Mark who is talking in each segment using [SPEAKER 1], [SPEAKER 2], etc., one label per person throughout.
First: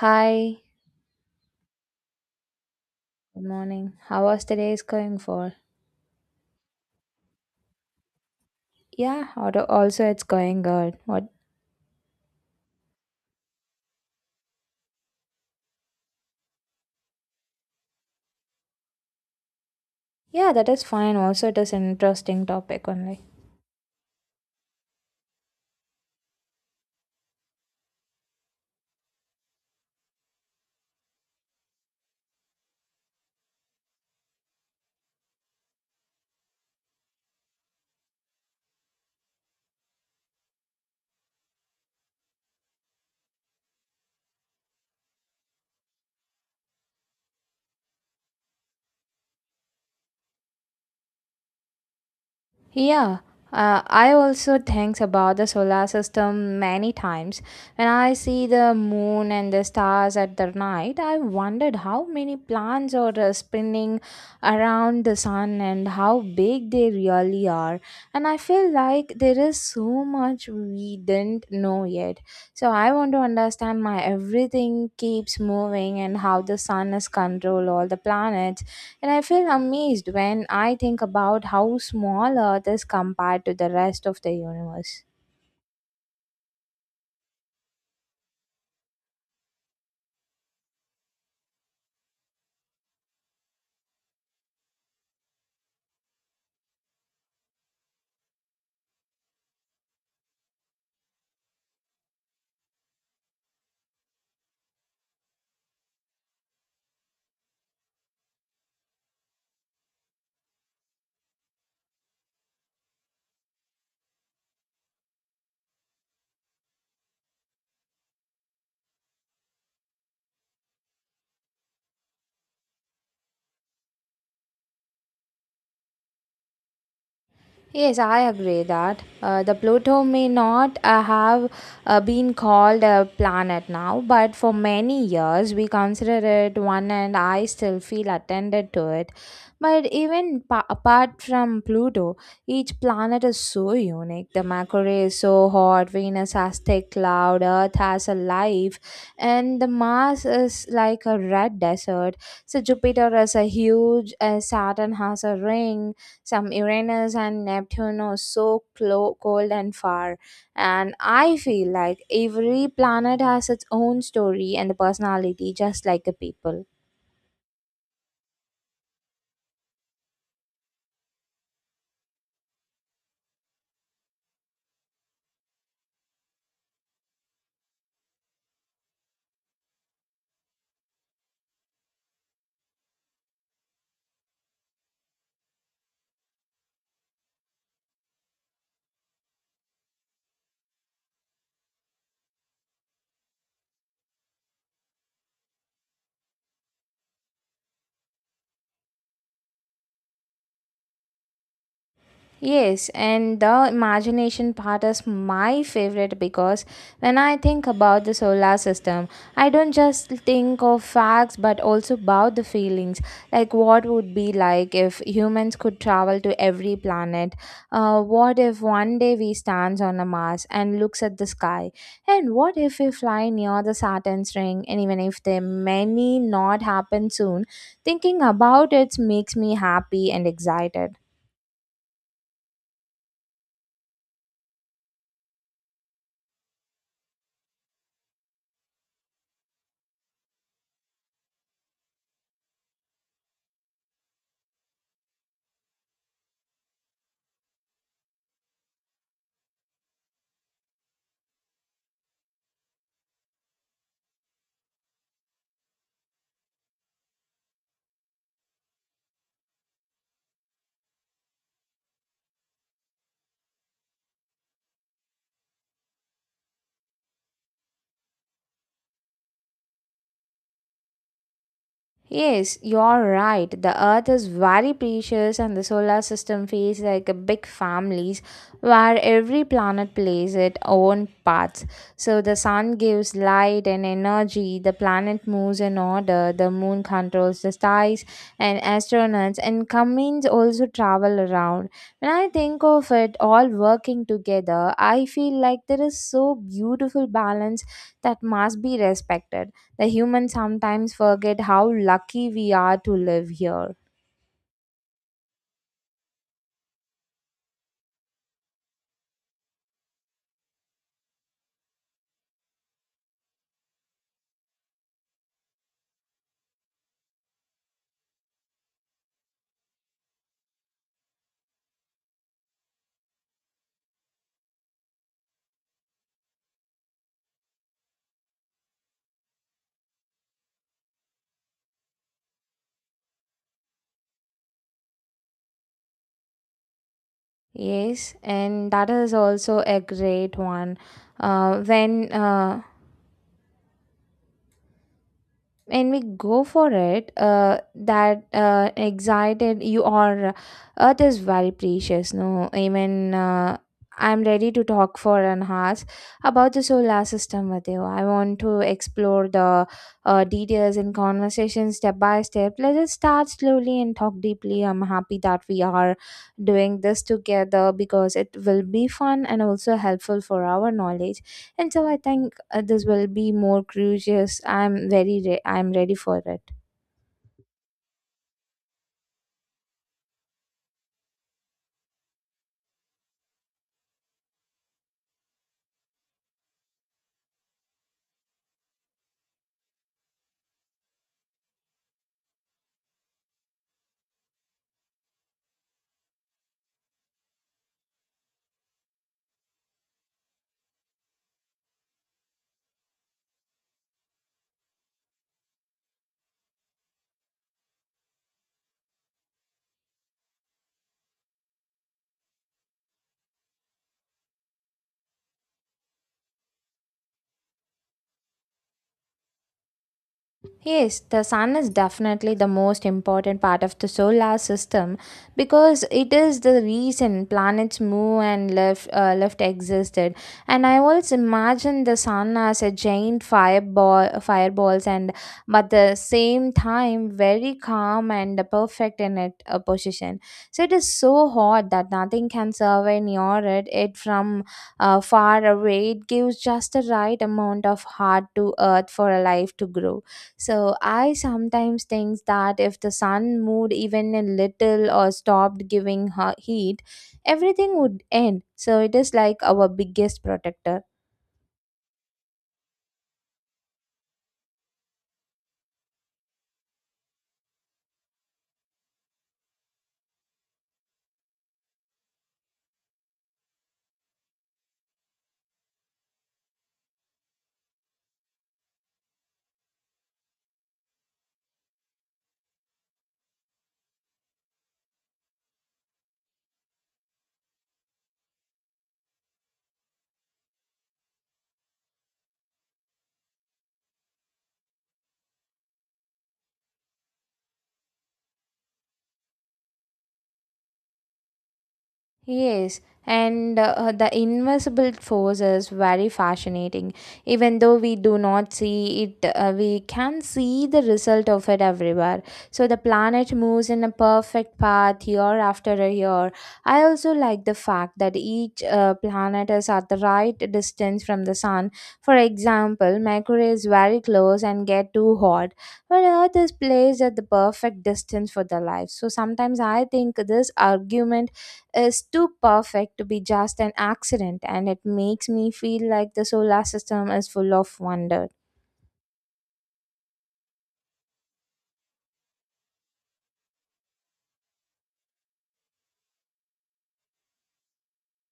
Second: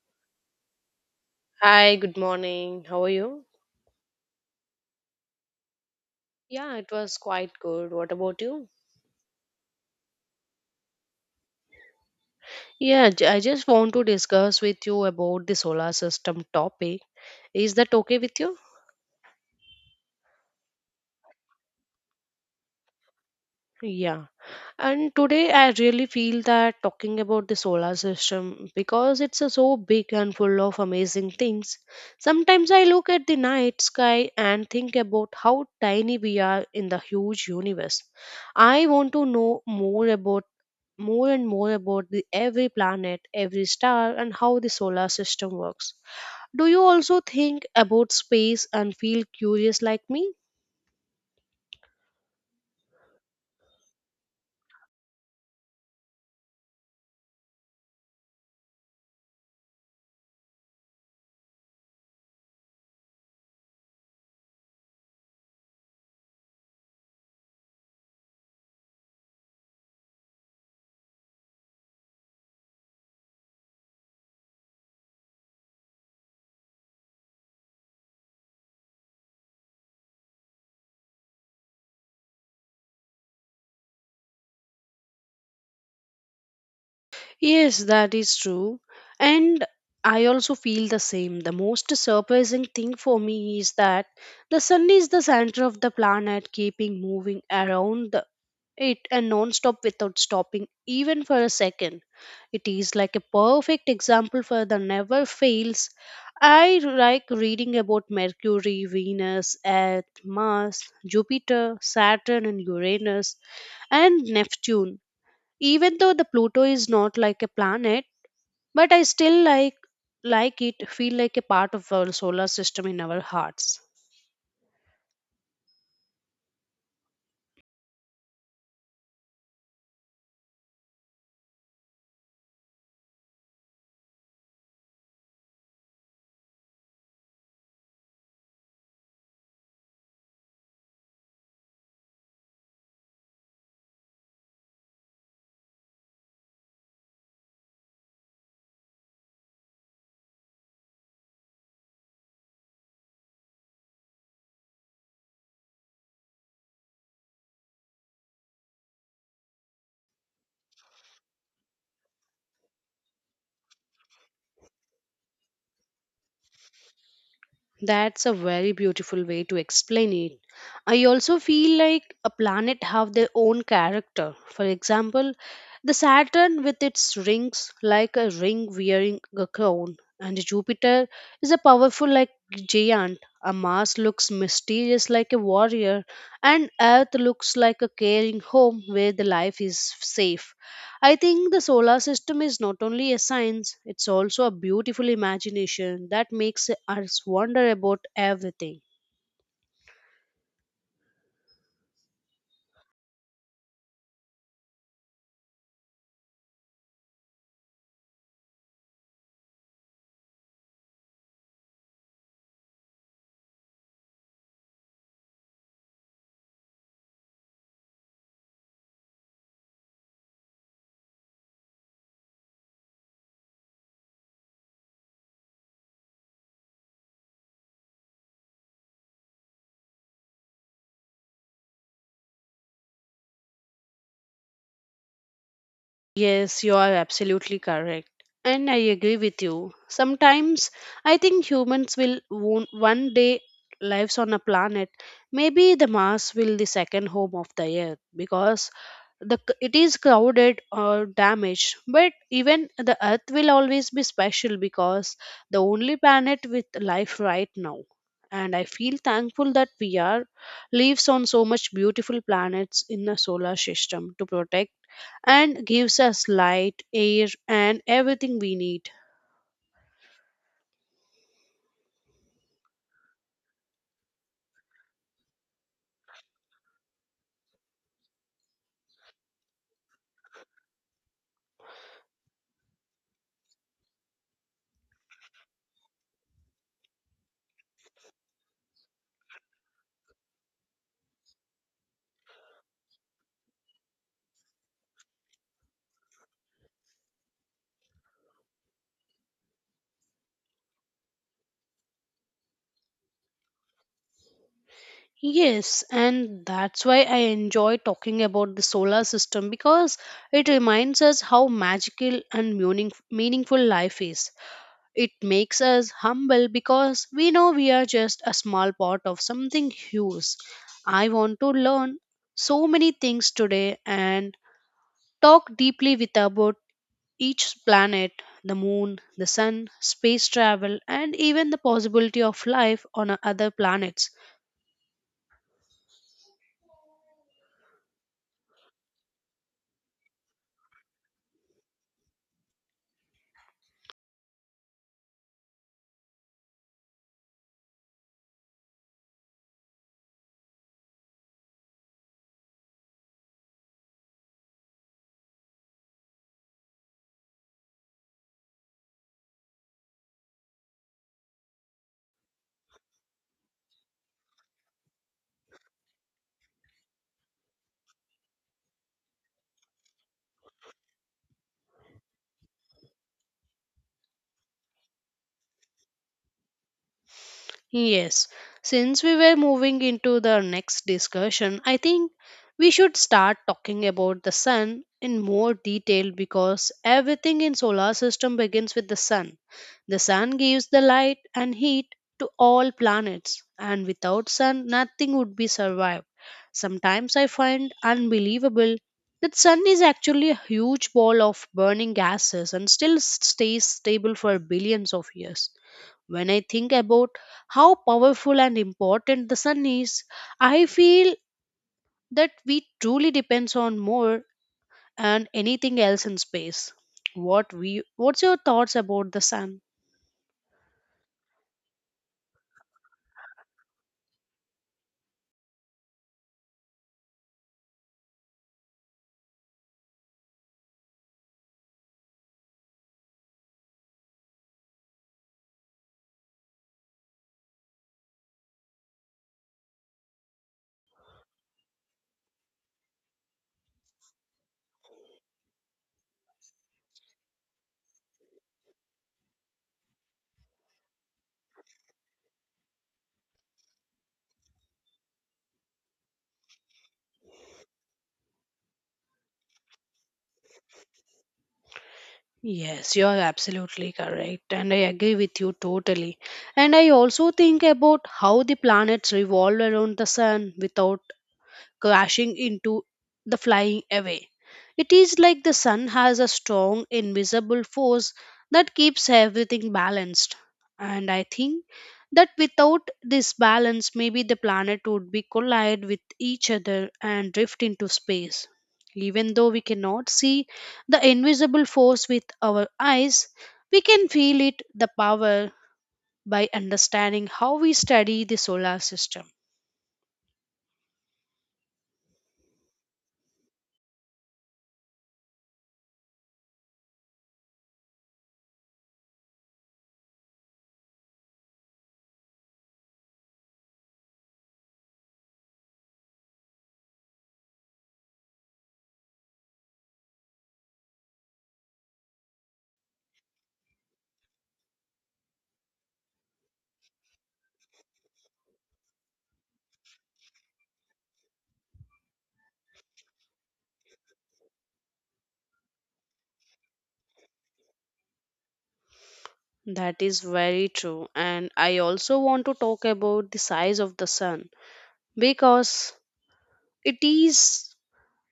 [SPEAKER 1] Hi,
[SPEAKER 2] Hi, good morning. How are
[SPEAKER 1] good
[SPEAKER 2] you?
[SPEAKER 1] morning. How was today's going for?
[SPEAKER 2] Yeah, it was quite good. What about you?
[SPEAKER 1] Yeah, also it's going good. What?
[SPEAKER 2] Yeah, I just want to discuss with you about the solar system topic. Is that okay with you?
[SPEAKER 1] Yeah, that is fine. Also, it is an interesting topic only.
[SPEAKER 2] Yeah. And today I really feel that talking about the solar system, because it's a so big and full of amazing things. Sometimes I look at the night sky and think about how tiny we are in the huge universe. I want to know more and more about the every planet, every star, and how the solar system works. Do you also think about space and feel curious like me?
[SPEAKER 1] Yeah, I also think about the solar system many times. When I see the moon and the stars at the night, I wondered how many planets are spinning around the sun and how big they really are. And I feel like there is so much we didn't know yet. So I want to understand my everything keeps moving and how the sun is control all the planets and I feel amazed when I think about how small Earth is compared to the rest of the universe.
[SPEAKER 2] Yes, that is true. And I also feel the same. The most surprising thing for me is that the sun is the center of the planet, keeping moving around it, and non-stop without stopping even for a second. It is like a perfect example for the never fails. I like reading about Mercury, Venus, Earth, Mars, Jupiter, Saturn and Uranus and Neptune, even though the Pluto is not like a planet, but I still like it, feel like a part of our solar system in our hearts.
[SPEAKER 1] Yes, I agree that the Pluto may not have been called a planet now, but for many years we consider it one, and I still feel attended to it. But even apart from Pluto, each planet is so unique. The Mercury is so hot, Venus has thick cloud, Earth has a life, and the Mars is like a red desert. So Jupiter is a huge, Saturn has a ring, some Uranus and Neptune are so cold and far. And I feel like every planet has its own story and personality, just like the people.
[SPEAKER 2] That's a very beautiful way to explain it. I also feel like a planet have their own character. For example, the Saturn with its rings, like a ring wearing a crown, and Jupiter is a powerful like giant. A Mars looks mysterious like a warrior, and Earth looks like a caring home where the life is safe. I think the solar system is not only a science, it's also a beautiful imagination that makes us wonder about everything.
[SPEAKER 1] Yes, and the imagination part is my favorite because when I think about the solar system, I don't just think of facts but also about the feelings. Like, what would be like if humans could travel to every planet? What if one day we stands on a Mars and looks at the sky? And what if we fly near the Saturn's ring? And even if there may not happen soon, thinking about it makes me happy and excited.
[SPEAKER 2] Yes, you are absolutely correct. And I agree with you. Sometimes I think humans will one day lives on a planet. Maybe the Mars will the second home of the Earth, because it is crowded or damaged. But even the Earth will always be special, because the only planet with life right now. And I feel thankful that we are lives on so much beautiful planets in the solar system to protect and gives us light, air, and everything we need.
[SPEAKER 1] Yes, you're right. The Earth is very precious, and the solar system feels like a big families where every planet plays its own parts. So the sun gives light and energy, the planet moves in order, the moon controls the skies, and astronauts and Cummins also travel around. When I think of it all working together, I feel like there is so beautiful balance that must be respected. The humans sometimes forget how lucky we are to live here.
[SPEAKER 2] Yes, and that's why I enjoy talking about the solar system, because it reminds us how magical and meaningful life is. It makes us humble, because we know we are just a small part of something huge. I want to learn so many things today and talk deeply with about each planet, the moon, the sun, space travel, and even the possibility of life on other planets.
[SPEAKER 1] Yes, and that is also a great one. Uh, when uh, when we go for it that excited you are earth is very precious no even I'm ready to talk for an hour about the solar system with you. I want to explore the details and conversation step by step. Let us start slowly and talk deeply. I'm happy that we are doing this together because it will be fun and also helpful for our knowledge, and so I think others will be more curious. I'm ready for it.
[SPEAKER 2] Yes, since we were moving into the next discussion, I think we should start talking about the sun in more detail, because everything in solar system begins with the sun. The sun gives the light and heat to all planets, and without sun nothing would be survived. Sometimes I find unbelievable that sun is actually a huge ball of burning gases and still stays stable for billions of years. When I think about how powerful and important the sun is, I feel that we truly depends on more and anything else in space. What's your thoughts about the sun?
[SPEAKER 1] Yes, the sun is definitely the most important part of the solar system because it is the reason planets move and life existed. And I always imagine the sun as a giant fireball, and but the same time very calm and perfect in its position. So it is so hot that nothing can survive near it. It from far away, it gives just the right amount of heart to earth for a life to grow. So I sometimes think that if the sun moved even a little or stopped giving her heat, everything would end. So it is like our biggest protector.
[SPEAKER 2] Yes, you are absolutely correct, and I agree with you totally. And I also think about how the planets revolve around the sun without crashing into the flying away. It is like the sun has a strong, invisible force that keeps everything balanced. And I think that without this balance, maybe the planet would be collide with each other and drift into space. Even though we cannot see the invisible force with our eyes, we can feel it, the power, by understanding how we study the solar system.
[SPEAKER 1] Yes, and the invisible force is very fascinating. Even though we do not see it, we can see the result of it everywhere. So the planet moves in a perfect path year after a year. I also like the fact that each planet is at the right distance from the sun. For example, Mercury is very close and get too hot, but Earth is placed at the perfect distance for the life. So sometimes I think this argument is too perfect to be just an accident, and it makes me feel like the solar system is full of wonder.
[SPEAKER 2] That is very true. And I also want to talk about the size of the sun, because it is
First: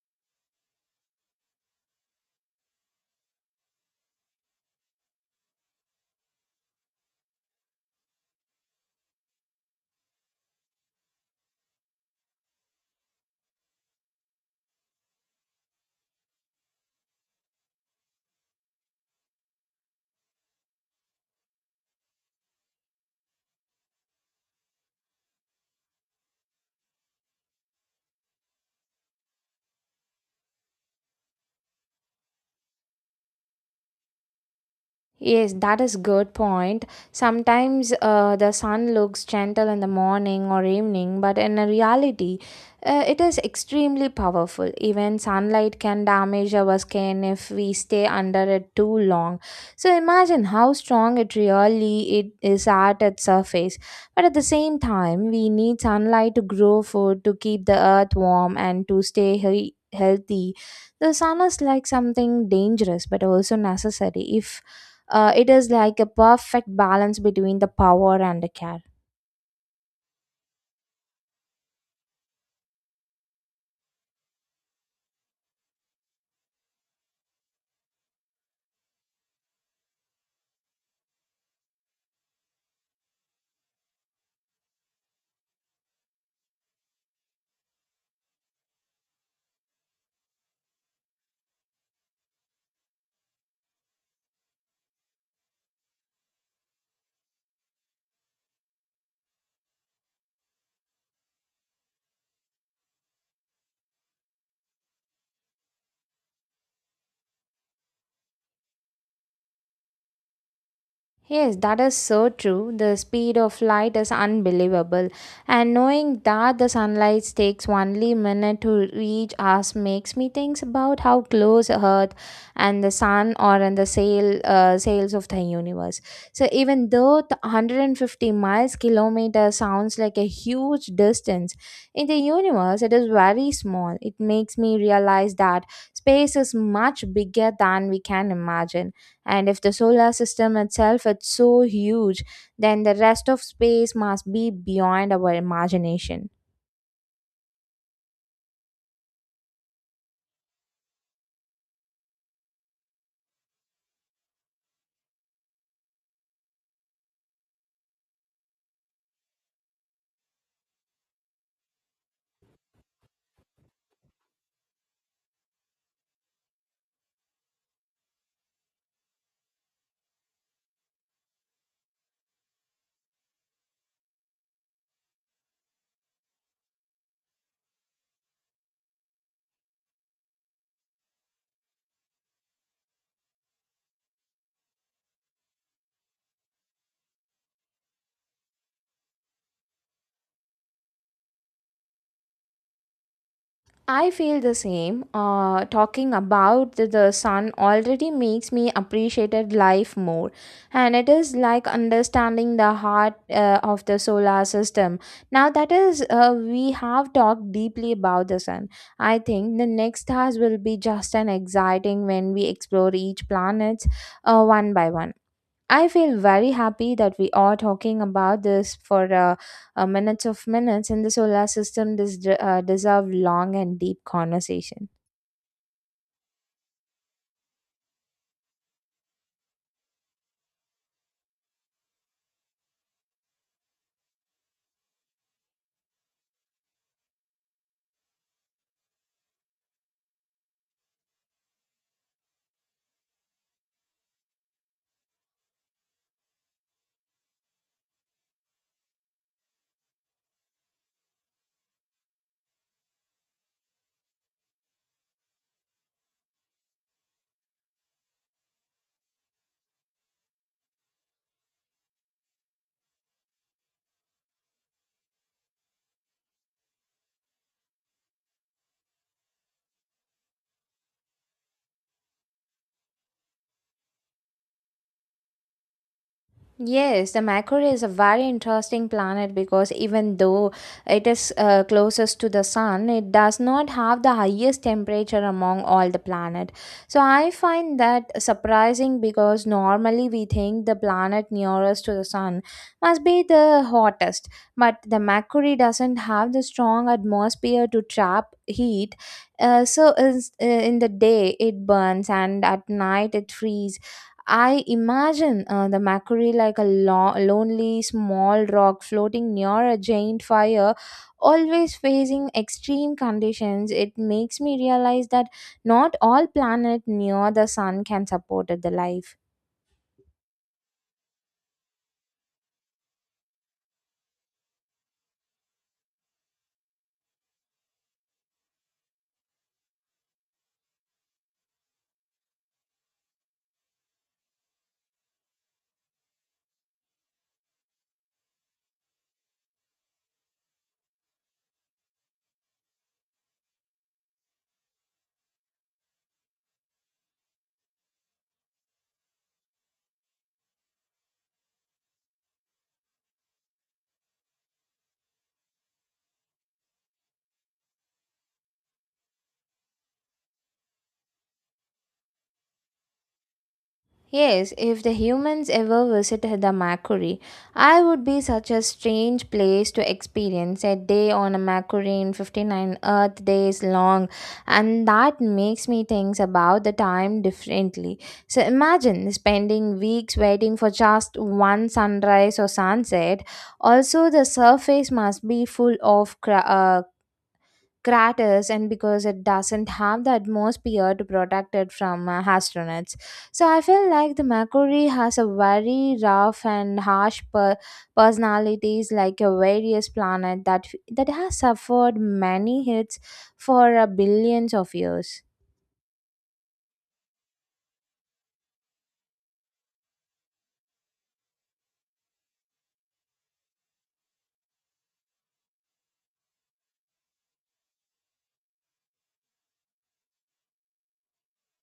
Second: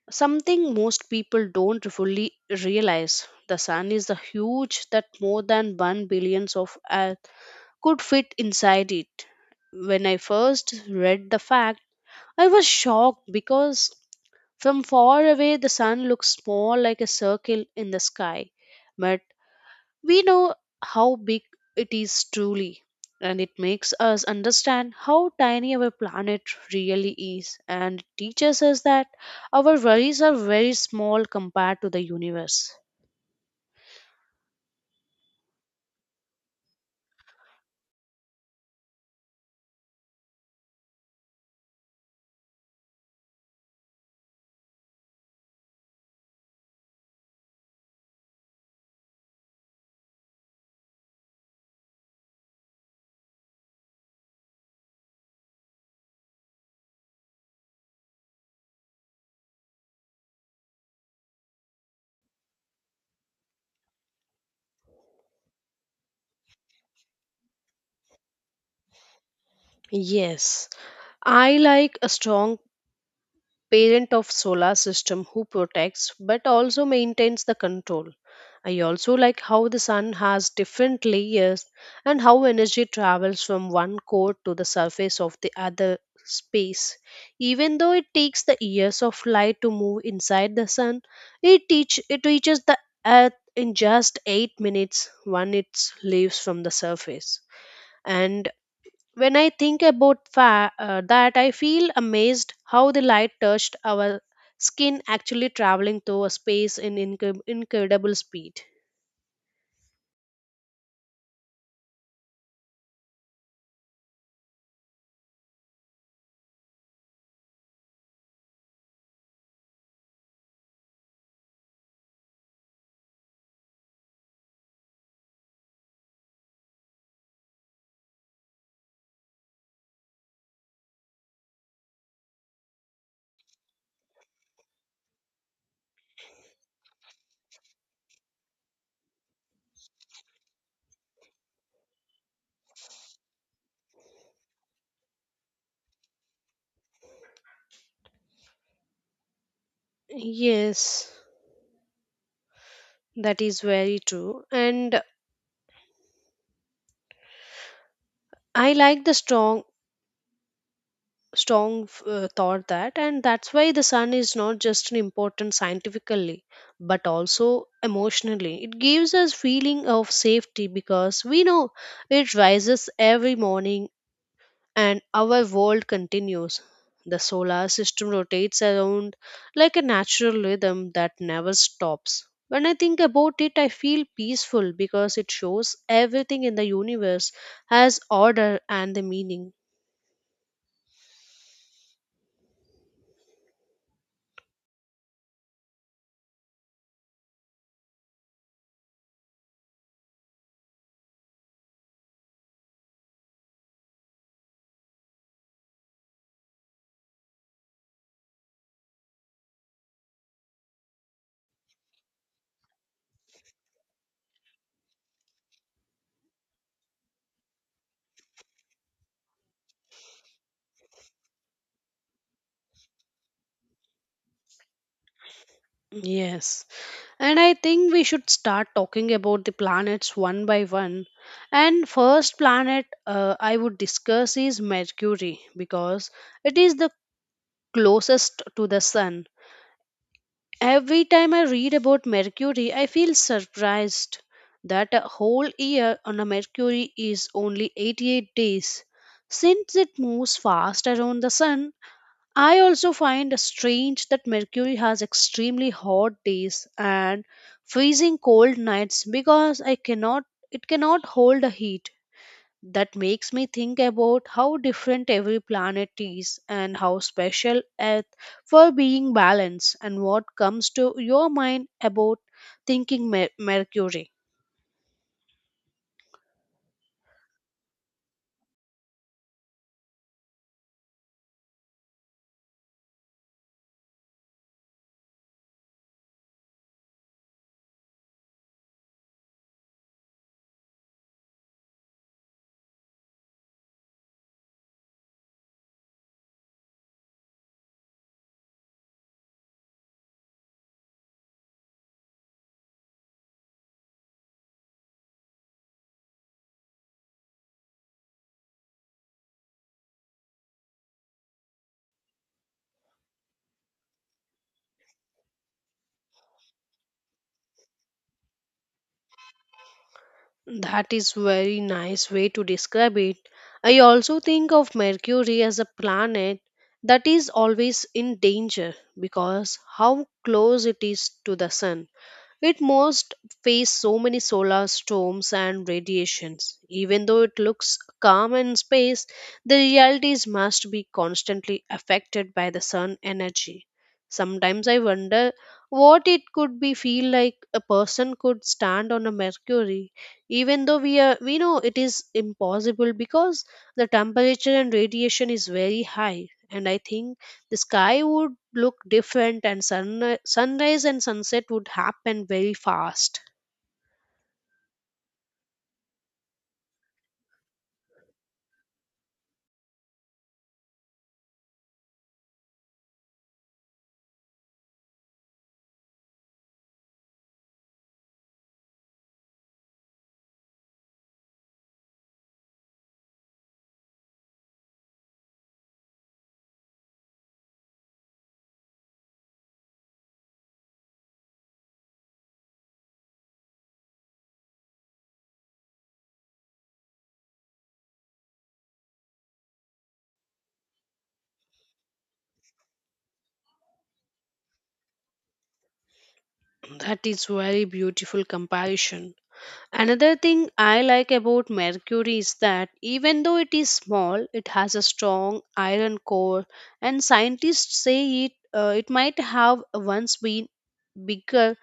[SPEAKER 2] something most people don't fully realize. The sun is the huge that more than 1 billions of Earth could fit inside it. When I first read the fact, I was shocked, because from far away the sun looks small, like a circle in the sky. But we know how big it is truly, and it makes us understand how tiny our planet really is, and teaches us that our worries are very small compared to the universe.
[SPEAKER 1] Yes, that is good point. Sometimes the sun looks gentle in the morning or evening, but in reality, it is extremely powerful. Even sunlight can damage our skin if we stay under it too long. So imagine how strong it really it is at its surface. But at the same time, we need sunlight to grow food, to keep the earth warm, and to stay healthy. The sun is like something dangerous but also necessary. If it is like a perfect balance between the power and the care.
[SPEAKER 2] Yes, I like a strong parent of solar system who protects but also maintains the control. I also like how the sun has different layers, and how energy travels from one core to the surface of the other space. Even though it takes the years of light to move inside the sun, it reaches the earth in just 8 minutes when it leaves from the surface. And when I think about that, I feel amazed how the light touched our skin, actually traveling through a space in incredible speed.
[SPEAKER 1] Yes, that is so true. The speed of light is unbelievable. And knowing that the sunlight takes only minute to reach us makes me think about how close Earth and the sun are in the sails of the universe. So even though the 150 miles kilometer sounds like a huge distance, in the universe it is very small. It makes me realize that space is much bigger than we can imagine, and if the solar system itself is so huge, then the rest of space must be beyond our imagination.
[SPEAKER 2] Yes, that is very true. And I like the strong thought that, and that's why the sun is not just an important scientifically but also emotionally. It gives us feeling of safety, because we know it rises every morning and our world continues. The solar system rotates around like a natural rhythm that never stops. When I think about it, I feel peaceful, because it shows everything in the universe has order and the meaning.
[SPEAKER 1] I feel the same. Talking about the sun already makes me appreciated life more, and it is like understanding the heart of the solar system. Now that is, we have talked deeply about the sun. I think the next task will be just an exciting when we explore each planet one by one. I feel very happy that we are talking about this for minutes of minutes, and the solar system deserve long and deep conversation.
[SPEAKER 2] Yes, and I think we should start talking about the planets one by one. And first planet I would discuss is Mercury, because it is the closest to the sun. Every time I read about Mercury, I feel surprised that a whole year on a Mercury is only 88 days. Since it moves fast around the sun, I also find strange that Mercury has extremely hot days and freezing cold nights, because I cannot it cannot hold the heat. That makes me think about how different every planet is and how special Earth for being balanced. And what comes to your mind about thinking Mercury?
[SPEAKER 1] Yes, the Mercury is a very interesting planet because even though it is closest to the sun, it does not have the highest temperature among all the planet. So I find that surprising because normally we think the planet nearest to the sun must be the hottest, but the Mercury doesn't have the strong atmosphere to trap heat. In the day it burns and at night it freezes. I imagine the Macquarie like a lonely small rock floating near a giant fire, always facing extreme conditions. It makes me realize that not all planet near the sun can support the life.
[SPEAKER 2] That is very nice way to describe it. I also think of Mercury as a planet that is always in danger, because how close it is to the sun. It must face so many solar storms and radiations. Even though it looks calm in space, the realities must be constantly affected by the sun energy. Sometimes I wonder what it could be feel like a person could stand on a Mercury, even though we know it is impossible, because the temperature and radiation is very high. And I think the sky would look different, and sunrise and sunset would happen very fast.
[SPEAKER 1] Yes, if the humans ever visited the Mercury, I would be such a strange place to experience a day on a Mercury in 59 Earth days long, and that makes me think about the time differently. So imagine spending weeks waiting for just one sunrise or sunset. Also, the surface must be full of craters, and because it doesn't have the atmosphere to protect it from astronauts, so I feel like the mercury has a very rough and harsh personalities, like a various planet that has suffered many hits for billions of years.
[SPEAKER 2] That is very beautiful comparison. Another thing I like about Mercury is that even though it is small, it has a strong iron core, and scientists say it might have once been bigger,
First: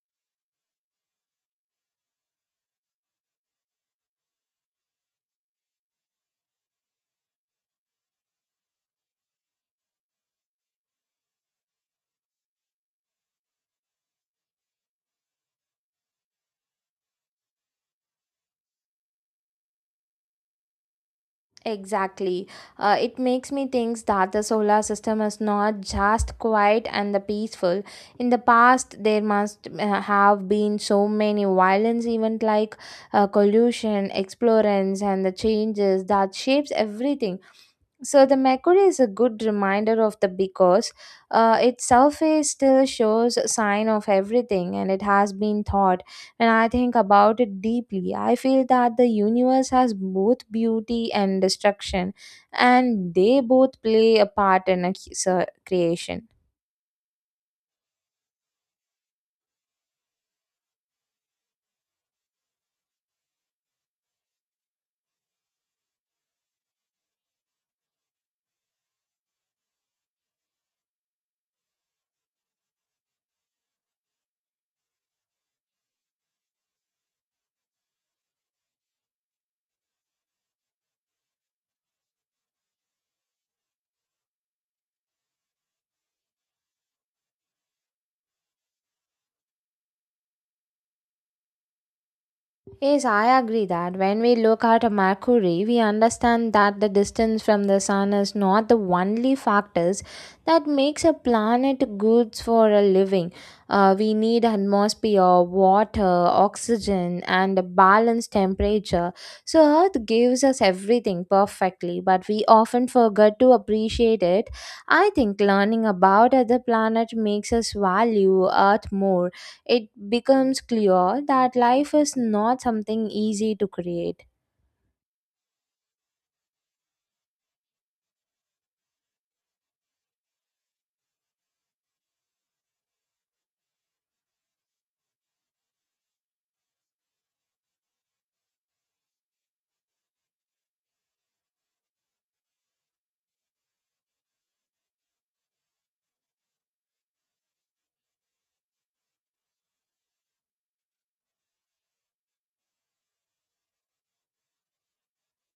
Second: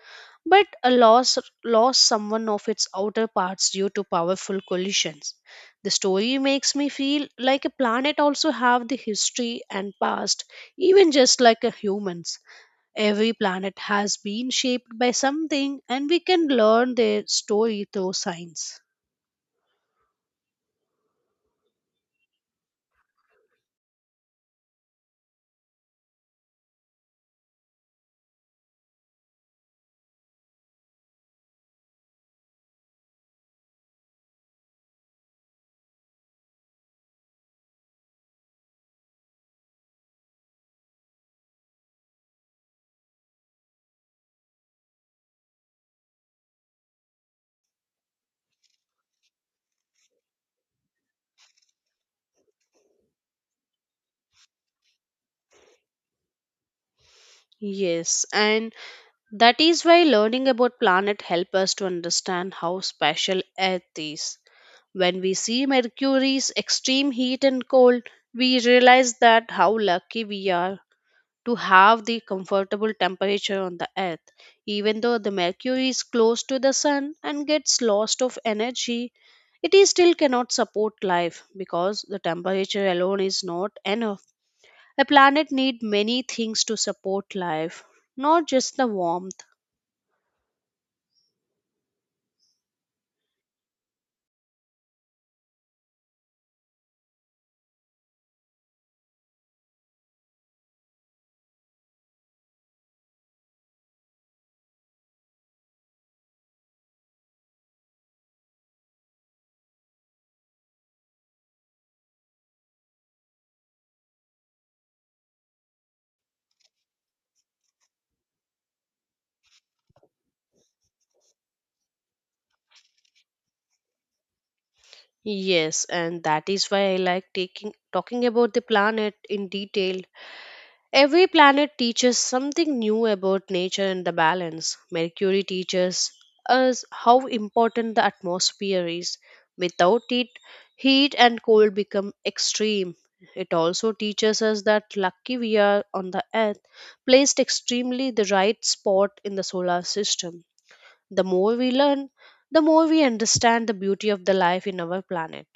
[SPEAKER 2] but a loss lost someone of its outer parts due to powerful collisions. The story makes me feel like a planet also have the history and past, even just like a humans. Every planet has been shaped by something, and we can learn their story through science.
[SPEAKER 1] Exactly. It makes me think that the solar system is not just quiet and the peaceful. In the past, there must have been so many violence events like collusion, explorance, and the changes that shapes everything. So the mercury is a good reminder of the because its surface still shows sign of everything and it has been thought. When I think about it deeply, I feel that the universe has both beauty and destruction, and they both play a part in a creation.
[SPEAKER 2] Yes, and that is why learning about planet help us to understand how special Earth is. When we see Mercury's extreme heat and cold, we realize that how lucky we are to have the comfortable temperature on the earth. Even though the Mercury is close to the sun and gets lost of energy, it is still cannot support life, because the temperature alone is not enough. A planet need many things to support life, not just the warmth.
[SPEAKER 1] Yes, I agree that when we look at Mercury, we understand that the distance from the sun is not the only factors that makes a planet good for a living. We need atmosphere, water, oxygen, and a balanced temperature. So Earth gives us everything perfectly, but we often forget to appreciate it. I think learning about other planets makes us value Earth more. It becomes clear that life is not something easy to create.
[SPEAKER 2] Yes, and that is why I like taking talking about the planet in detail. Every planet teaches something new about nature and the balance. Mercury teaches us how important the atmosphere is. Without it, heat and cold become extreme. It also teaches us that lucky we are on the earth, placed extremely the right spot in the solar system. The more we learn, the more we understand the beauty of the life in our planet.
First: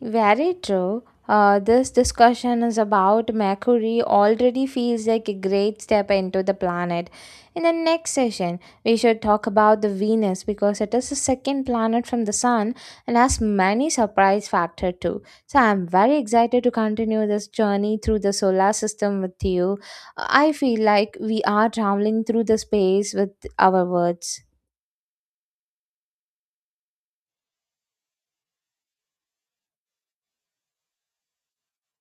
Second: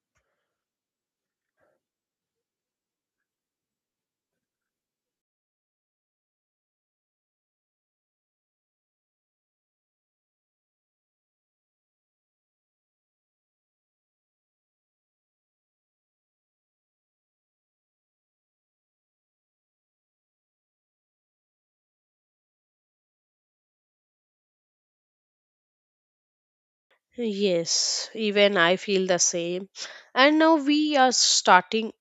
[SPEAKER 1] Very true. This discussion is about Mercury already feels like a great step into the planet. In the next session, we should talk about the Venus because it is the second planet from the Sun and has many surprise factor too. So I'm very excited to continue this journey through the solar system with you. I feel like we are traveling through the space with our words.
[SPEAKER 2] Yes, even I feel the same. And now we are starting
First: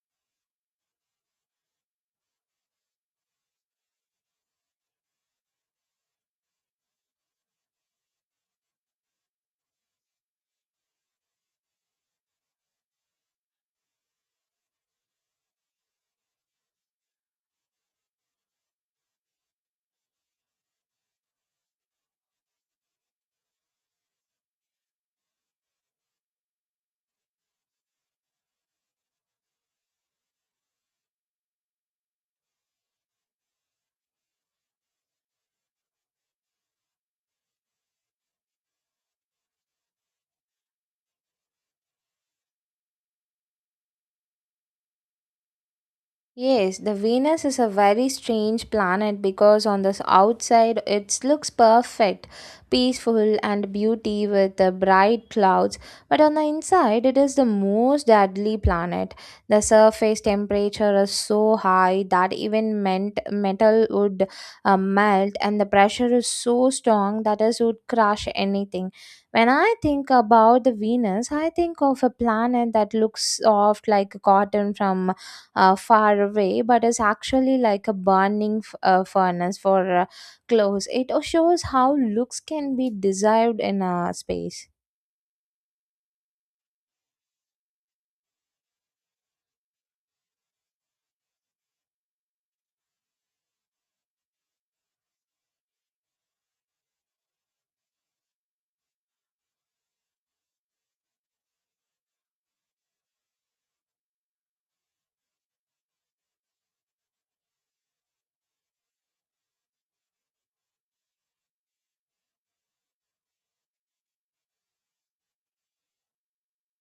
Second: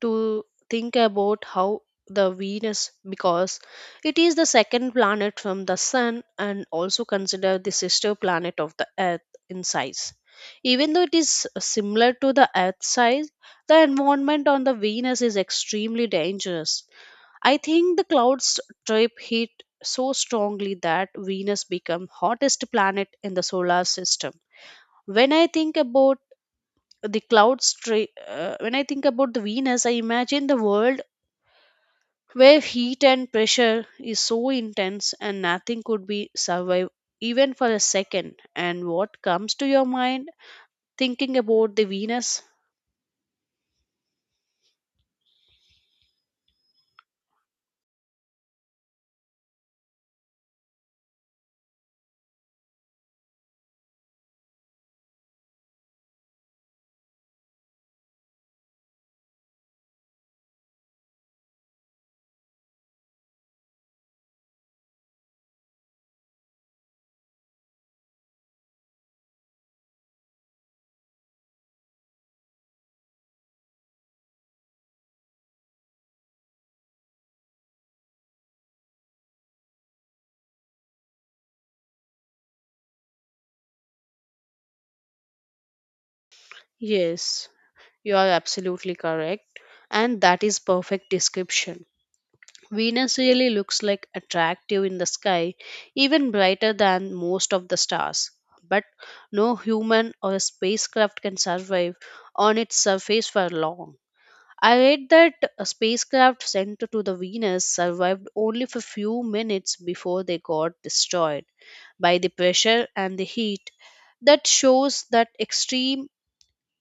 [SPEAKER 2] to think about how the Venus, because it is the second planet from the Sun and also considered the sister planet of the Earth in size. Even though it is similar to the Earth size, the environment on the Venus is extremely dangerous. I think the clouds trap heat so strongly that Venus become hottest planet in the solar system. When I think about when I think about the Venus, I imagine the world where heat and pressure is so intense and nothing could be survived even for a second. And what comes to your mind thinking about the Venus?
[SPEAKER 1] Yes, the Venus is a very strange planet because on the outside it looks perfect, peaceful and beauty with the bright clouds, but on the inside it is the most deadly planet. The surface temperature is so high that even ment metal would melt, and the pressure is so strong that it would crush anything. When I think about the Venus, I think of a planet that looks soft like cotton from far away, but is actually like a burning furnace for clothes. It shows how looks can be desired in a space.
[SPEAKER 2] Yes, you are absolutely correct, and that is perfect description. Venus really looks like attractive in the sky, even brighter than most of the stars. But no human or spacecraft can survive on its surface for long. I read that a spacecraft sent to the Venus survived only for few minutes before they got destroyed by the pressure and the heat. That shows that extreme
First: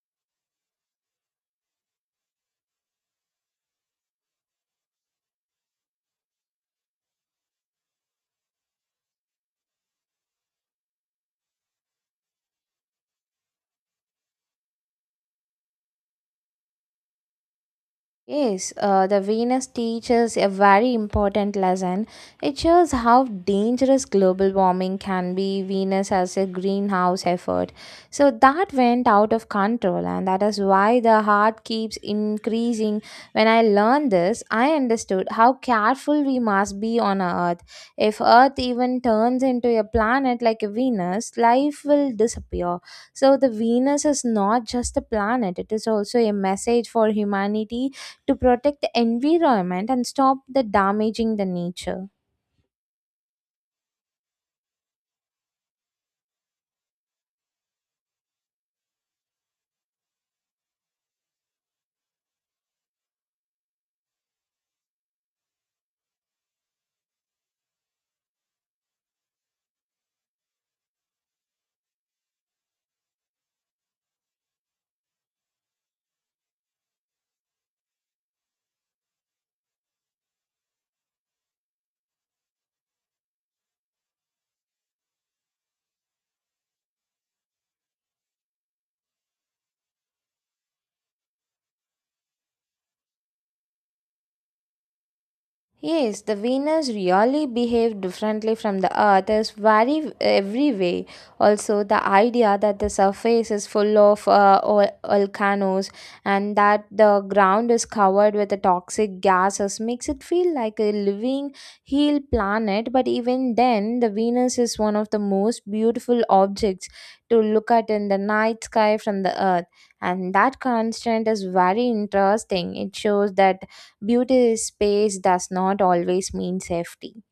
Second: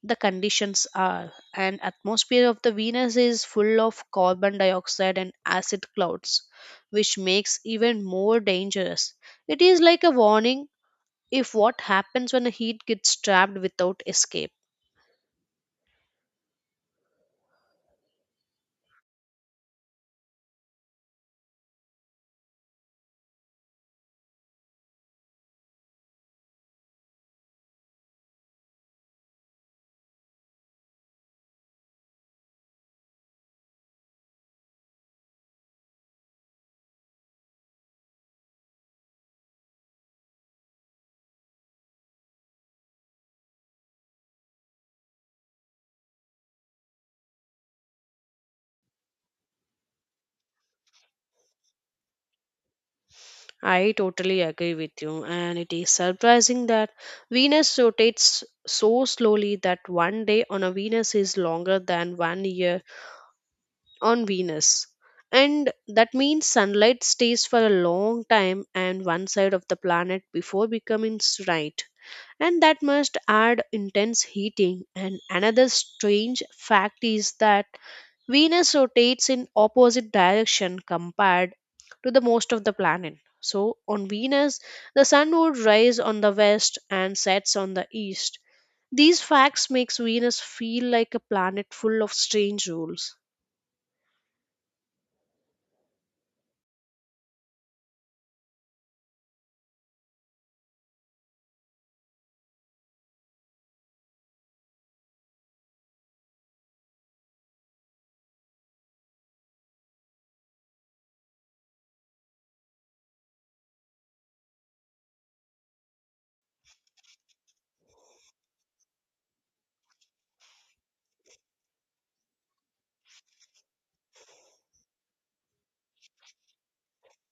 [SPEAKER 2] the conditions are, and atmosphere of the Venus is full of carbon dioxide and acid clouds which makes even more dangerous. It is like a warning if what happens when the heat gets trapped without escape.
[SPEAKER 1] Yes, the Venus teaches a very important lesson. It shows how dangerous global warming can be. Venus as a greenhouse effort. So that went out of control, and that is why the heart keeps increasing. When I learned this, I understood how careful we must be on our Earth. If Earth even turns into a planet like a Venus, life will disappear. So the Venus is not just a planet, it is also a message for humanity to protect the environment and stop the damaging the nature.
[SPEAKER 2] I totally agree with you, and it is surprising that Venus rotates so slowly that one day on a Venus is longer than one year on Venus. And that means sunlight stays for a long time on one side of the planet before becoming bright. And that must add intense heating. And another strange fact is that Venus rotates in opposite direction compared to the most of the planet. So on Venus, the sun would rise on the west and sets on the east. These facts makes Venus feel like a planet full of strange rules.
[SPEAKER 1] Yes, the Venus really behaved differently from the Earth is very every way. Also, the idea that the surface is full of volcanoes and that the ground is covered with the toxic gases makes it feel like a living, heal planet. But even then, the Venus is one of the most beautiful objects to look at in the night sky from the Earth. And that constant is very interesting. It shows that beauty is space does not always mean safety.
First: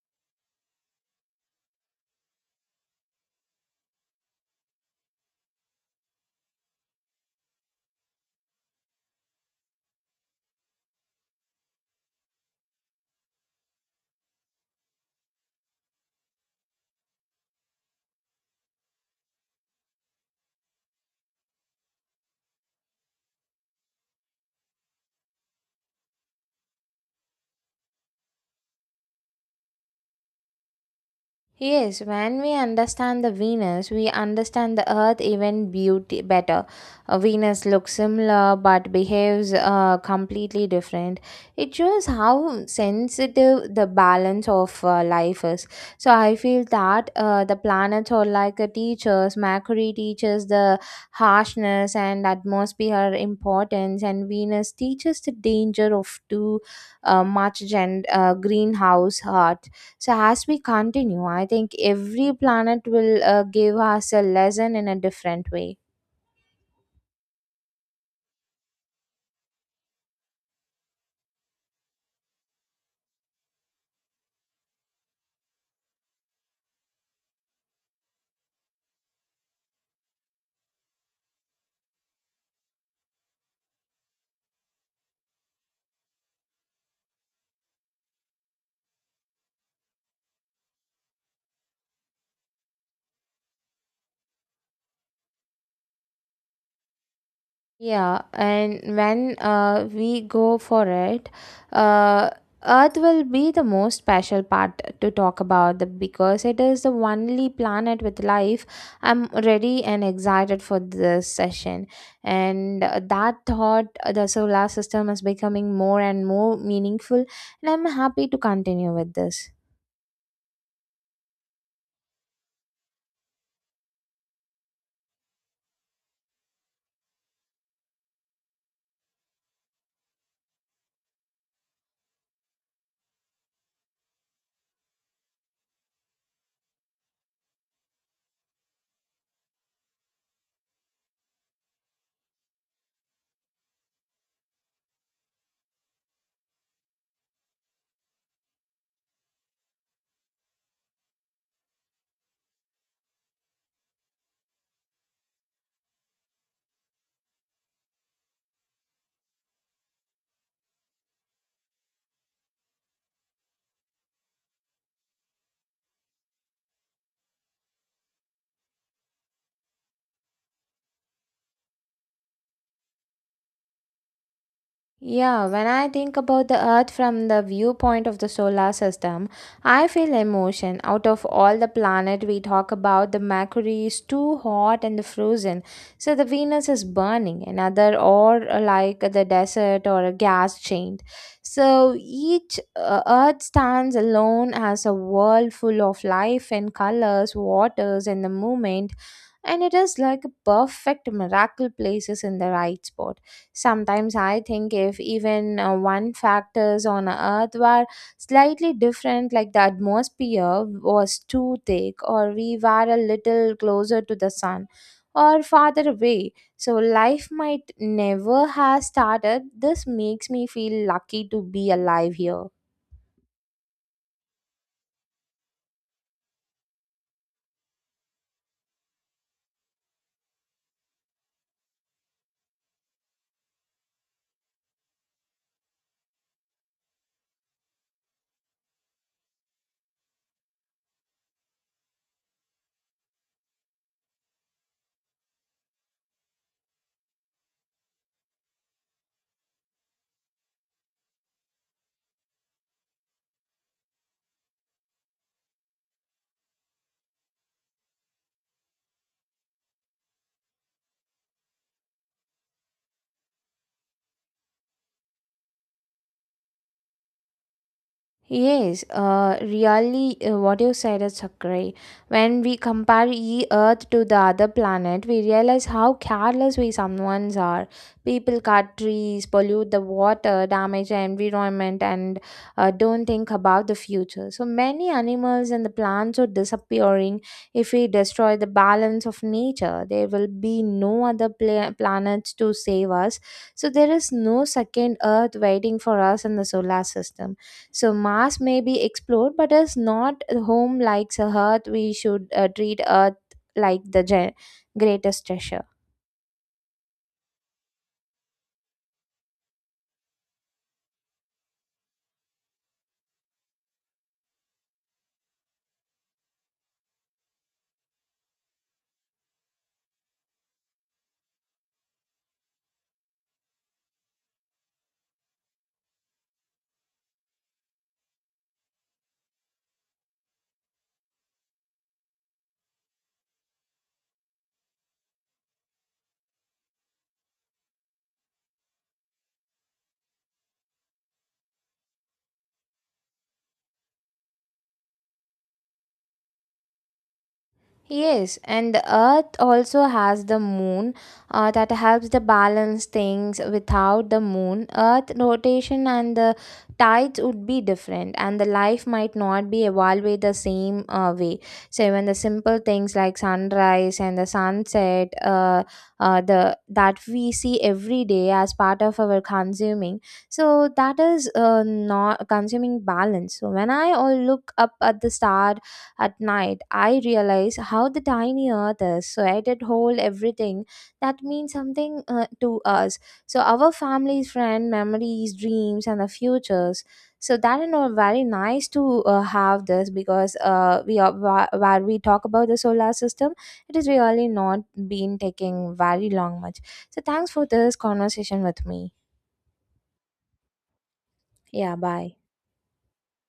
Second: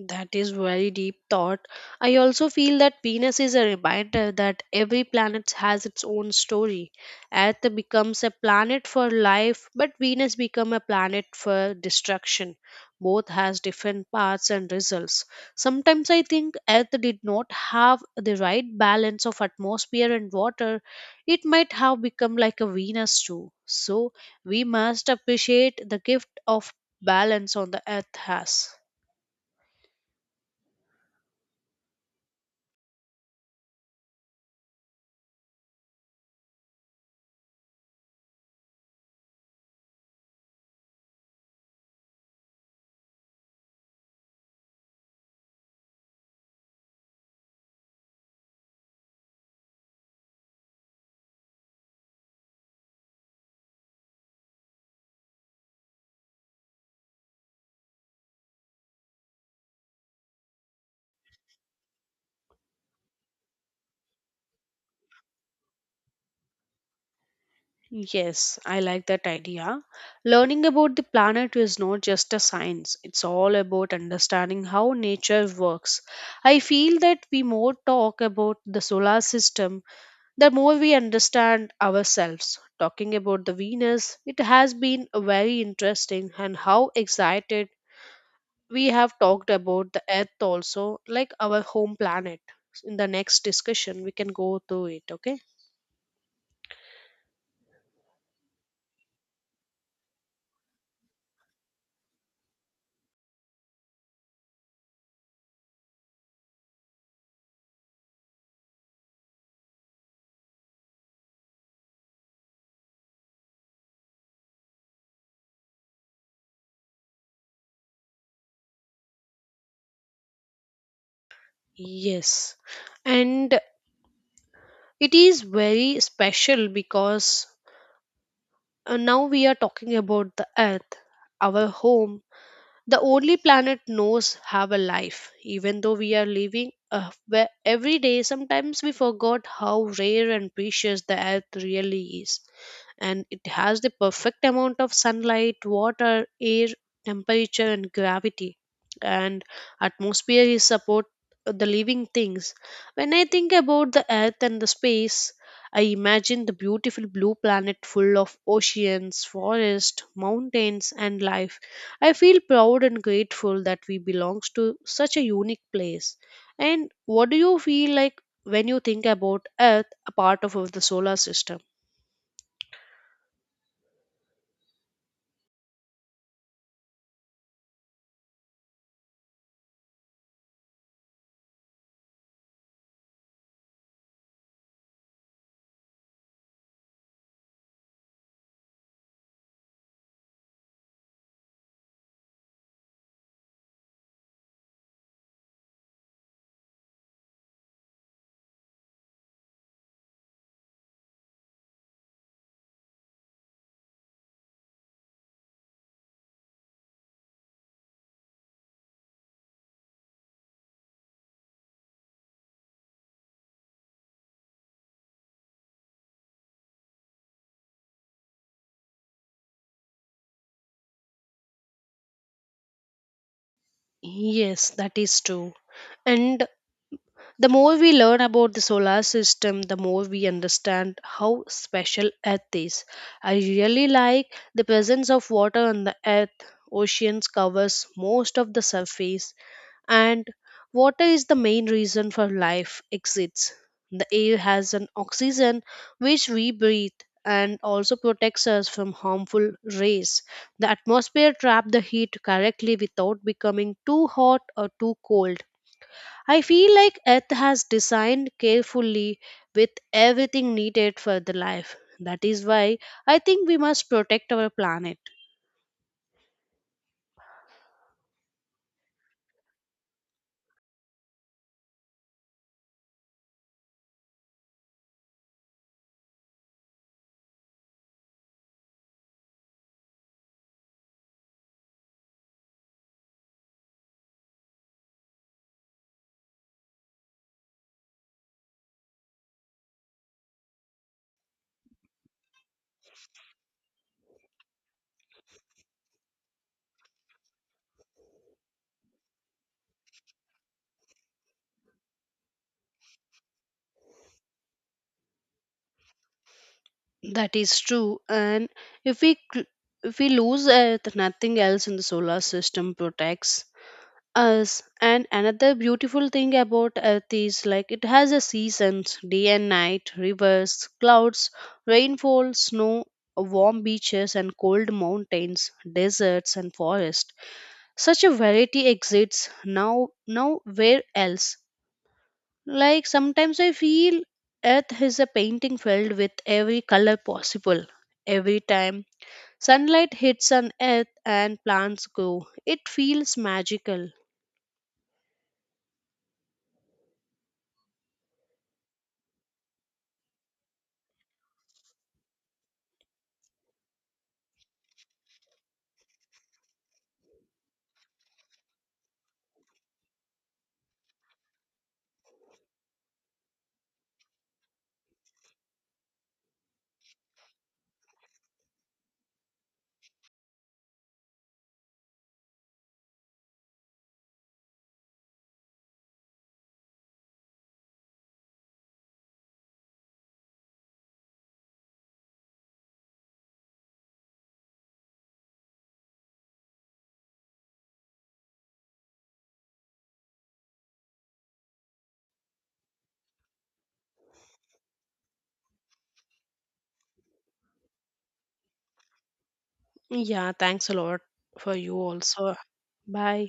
[SPEAKER 2] That is very deep thought. I also feel that Venus is a reminder that every planet has its own story. Earth becomes a planet for life, but Venus becomes a planet for destruction. Both has different paths and results. Sometimes I think Earth did not have the right balance of atmosphere and water. It might have become like a Venus too. So we must appreciate the gift of balance on the Earth has.
[SPEAKER 1] Yes, when we understand the Venus, we understand the Earth even beauty better. Venus looks similar but behaves completely different. It shows how sensitive the balance of life is. So I feel that the planets are like a teachers. Mercury teaches the harshness and atmosphere importance, and Venus teaches the danger of too much greenhouse heart. So, as we continue, I think every planet will give us a lesson in a different way.
[SPEAKER 2] Yes, I like that idea. Learning about the planet is not just a science, it's all about understanding how nature works. I feel that we more talk about the solar system, the more we understand ourselves. Talking about the Venus, it has been very interesting, and how excited we have talked about the Earth also, like our home planet. In the next discussion, we can go through it, okay?
[SPEAKER 1] Yeah, and when we go for it, uh, Earth will be the most special part to talk about the, because it is the only planet with life. I'm ready and excited for this session. And that thought, the solar system is becoming more and more meaningful, and I'm happy to continue with this.
[SPEAKER 2] Yes. And it is very special because now we are talking about the earth, our home, the only planet knows have a life, even though we are living where every day sometimes we forgot how rare and precious the earth really is, and it has the perfect amount of sunlight, water, air, temperature, and gravity, and atmosphere is support the living things. When I think about the earth and the space, I imagine the beautiful blue planet full of oceans, forests, mountains, and life. I feel proud and grateful that we belongs to such a unique place. And what do you feel like when you think about Earth, a part of the solar system?
[SPEAKER 1] Yeah, when I think about the Earth from the viewpoint of the solar system, I feel emotion. Out of all the planet we talk about, the Mercury is too hot and the frozen, so the Venus is burning, another or like the desert or a gas giant. So each Earth stands alone as a world full of life and colors, waters, and the movement, and it is like a perfect miracle places in the right spot. Sometimes I think if even one factors on earth were slightly different, like the atmosphere was too thick, or we were a little closer to the sun or farther away, so life might never have started. This makes me feel lucky to be alive here.
[SPEAKER 2] Yes, that is true. And the more we learn about the solar system, the more we understand how special Earth is. I really like the presence of water on the Earth. Oceans covers most of the surface, and water is the main reason for life exists. The air has an oxygen which we breathe and also protects us from harmful rays. The atmosphere traps the heat correctly without becoming too hot or too cold. I feel like earth has designed carefully with everything needed for the life. That is why I think we must protect our planet.
[SPEAKER 1] Yes, really, what you said is agree. When we compare e Earth to the other planet, we realize how careless we someone's are. People cut trees, pollute the water, damage the environment, and don't think about the future. So many animals and the plants are disappearing. If we destroy the balance of nature, there will be no other planets to save us. So there is no second Earth waiting for us in the solar system. So Mars may be explored, but is not home like Earth. We should treat Earth like the greatest treasure.
[SPEAKER 2] That is true. And if we cl- if we lose Earth, nothing else in the solar system protects us. And another beautiful thing about Earth is like it has a seasons, day and night, rivers, clouds, rainfall, snow, warm beaches and cold mountains, deserts and forest. Such a variety exists now where else? Like sometimes I feel Earth is a painting filled with every color possible. Every time sunlight hits on Earth and plants grow, it feels magical.
[SPEAKER 1] Yes, and the earth also has the moon that helps to balance things. Without the moon, earth rotation and the tides would be different, and the life might not be evaluated the same way. So even the simple things like sunrise and the sunset, the that we see every day as part of our consuming. So that is not consuming balance. So when I all look up at the star at night, I realize how the tiny earth is, so I did hold everything that means something to us. So our families, friend, memories, dreams, and the futures. So that and all very nice to have this because we are while we talk about the solar system, it is really not been taking very long much. So thanks for this conversation with me.
[SPEAKER 2] Yeah, thanks a lot for you
[SPEAKER 1] Yeah, bye.
[SPEAKER 2] also. Bye.